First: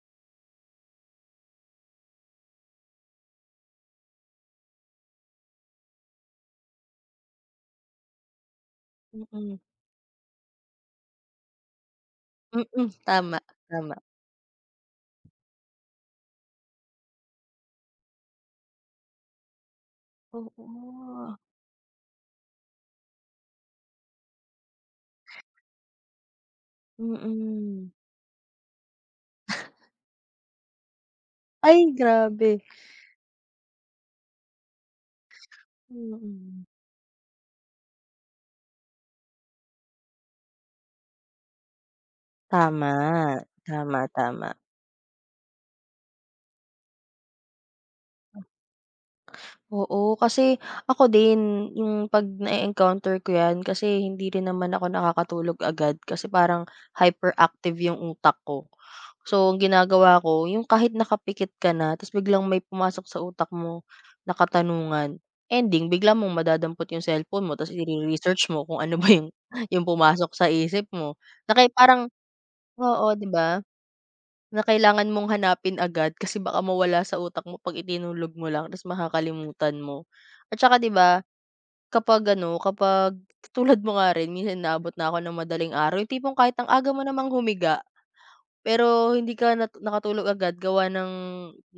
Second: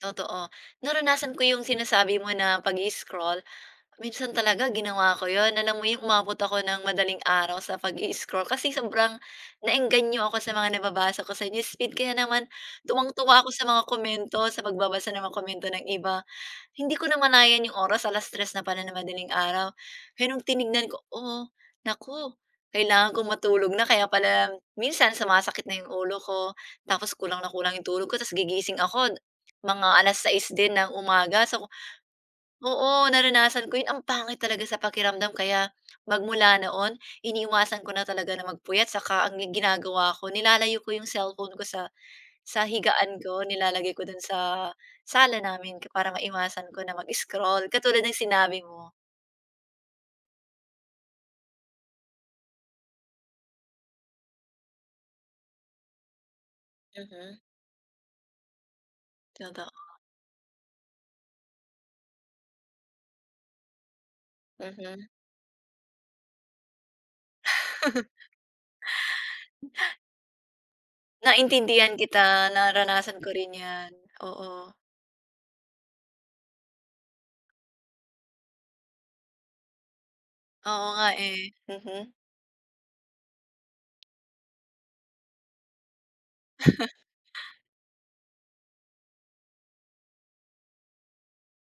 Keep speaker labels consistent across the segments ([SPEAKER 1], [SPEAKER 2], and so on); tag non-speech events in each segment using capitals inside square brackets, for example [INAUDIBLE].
[SPEAKER 1] Totoo. Naranasan ko 'yong sinasabi mo na pag-i-scroll, minsan talaga ginawa ko 'yon, alam mo 'yong umabot ako ng madaling araw sa pag-i-scroll, kasi sobrang
[SPEAKER 2] Mm.
[SPEAKER 1] na-engganyo ako sa mga nababasa ko sa newsfeed, kaya naman,
[SPEAKER 2] Mm. Tama,
[SPEAKER 1] tuwang-tuwa ako sa mga
[SPEAKER 2] tama.
[SPEAKER 1] komento, sa pagbabasa ng mga komento ng iba. Hindi ko namalayan 'yong oras, 3:00 na pala ng madaling araw. Kaya nong
[SPEAKER 2] Oo,
[SPEAKER 1] tinignan ko,
[SPEAKER 2] nga.
[SPEAKER 1] "Oh, naku, kailangan kong matulog na." Kaya pala minsan sumasakit na 'yong ulo ko, tapos kulang na kulang 'yong
[SPEAKER 2] Mm.
[SPEAKER 1] tulog ko, tapos gigising ako mga 6:00 din ng umaga, so
[SPEAKER 2] Ay, grabe.
[SPEAKER 1] ku oo, naranasan ko 'yon, ang pangit talaga sa pakiramdam kaya magmula
[SPEAKER 2] Mm.
[SPEAKER 1] noon iniiwasan ko na talaga na magpuyat, saka ang ginagawa ko, nilalayo ko 'yong cellphone ko sa sa
[SPEAKER 2] Tama.
[SPEAKER 1] higaan ko, nilalagay ko do'n
[SPEAKER 2] Tama-tama.
[SPEAKER 1] sa, sala namin para maiwasan ko na mag-scroll, katulad ng sinabi mo.
[SPEAKER 2] Oo, kasi, ako din, yung 'pag na-eencounter ko yan, kasi hindi rin naman ako nakakatulog agad, kasi parang,
[SPEAKER 1] Mhm.
[SPEAKER 2] hyperactive yung utak ko. So ang
[SPEAKER 1] Totoo.
[SPEAKER 2] ginagawa ko yung kahit nakapikit ka na, tapos biglang may pumasok sa utak mo na
[SPEAKER 1] Mhm.
[SPEAKER 2] katanungan, ending bigla mong madadampot yung cellphone mo, tapos i-re-research mo kung ano ba yung yung
[SPEAKER 1] [CHUCKLES]
[SPEAKER 2] pumasok sa isip mo. Na kaya
[SPEAKER 1] Naintindihan
[SPEAKER 2] parang
[SPEAKER 1] kita,
[SPEAKER 2] oo,
[SPEAKER 1] naranasan
[SPEAKER 2] 'di
[SPEAKER 1] ko rin
[SPEAKER 2] ba?
[SPEAKER 1] yan,
[SPEAKER 2] Na
[SPEAKER 1] oo.
[SPEAKER 2] kailangan mong hanapin agad kasi baka mawala sa utak mo 'pag itinulog mo lang tapos makakalimutan mo. At tsaka
[SPEAKER 1] Oo
[SPEAKER 2] 'di
[SPEAKER 1] nga,
[SPEAKER 2] ba?
[SPEAKER 1] eh. Mhm.
[SPEAKER 2] Kapag ano, kapag tulad mo nga rin minsan inaabot na ako ng madaling araw yung tipong kahit ang aga
[SPEAKER 1] [CHUCKLES]
[SPEAKER 2] mo namang humiga, pero hindi ka natu nakatulog agad gawa ng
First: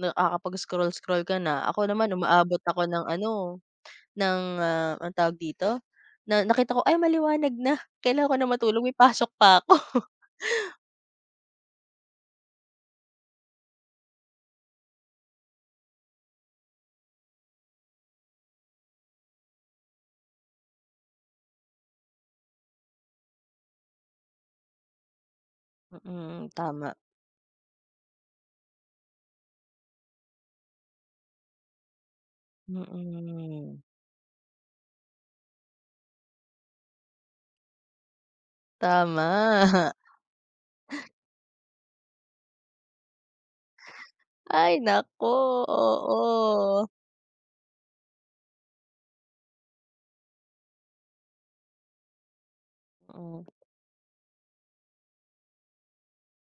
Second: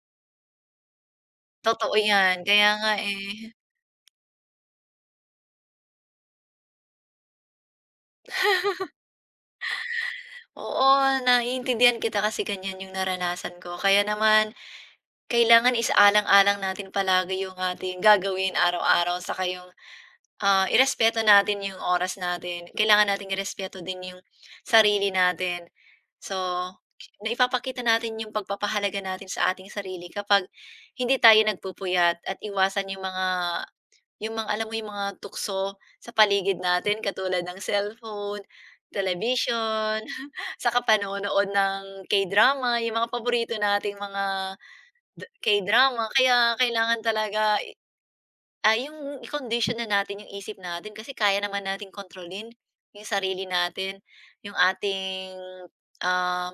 [SPEAKER 2] nakakapag-scroll-scroll ka na, ako
[SPEAKER 1] Totoo
[SPEAKER 2] naman
[SPEAKER 1] yan.
[SPEAKER 2] umaabot
[SPEAKER 1] Kaya
[SPEAKER 2] ako
[SPEAKER 1] nga,
[SPEAKER 2] ng
[SPEAKER 1] eh.
[SPEAKER 2] ano, ng, ah, anong tawag dito? Na nakita ko, "Ay maliwanag na, kailan ko na matulog,
[SPEAKER 1] [CHUCKLES]
[SPEAKER 2] may pasok pa ako." [CHUCKLES]
[SPEAKER 1] Oo, naiintindihan kita, kasi ganyan 'yong naranasan ko kaya naman, kailangan isa-alang-alang natin palagi 'yong ating gagawin araw-araw saka 'yong, ah, i-respeto natin 'yong oras natin, kailangan natin i-respeto din 'yong sarili natin. So,
[SPEAKER 2] Mm, tama.
[SPEAKER 1] naipapakita natin 'yong pagpapahalaga natin sa ating sarili kapag hindi tayo nagpupuyat, at iwasan 'yong mga
[SPEAKER 2] Mm.
[SPEAKER 1] 'yong mga, alam mo 'yong mga tukso sa paligid natin katulad ng cellphone,
[SPEAKER 2] Tama.
[SPEAKER 1] telebisyon, [CHUCKLES] 'tsaka
[SPEAKER 2] [CHUCKLES]
[SPEAKER 1] panonood ng K-drama, yung mga paborito nating mga
[SPEAKER 2] Ay naku.
[SPEAKER 1] K-drama kaya,
[SPEAKER 2] Oo.
[SPEAKER 1] kailangan talaga i ah, 'yong i-condition na natin 'yong isip natin, kasi kaya naman nating kontrolin, 'yong sarili
[SPEAKER 2] Mm.
[SPEAKER 1] natin, 'yong ating, um,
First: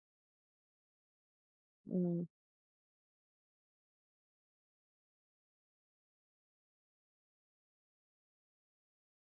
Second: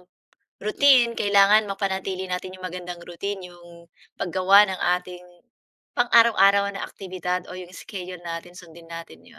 [SPEAKER 1] routine, kailangan mapanatili
[SPEAKER 2] Mm.
[SPEAKER 1] natin 'yong magandang routine, 'yong pag-gawa ng ating pang-araw-araw na aktibidad o 'yong schedule natin sundin natin 'yon.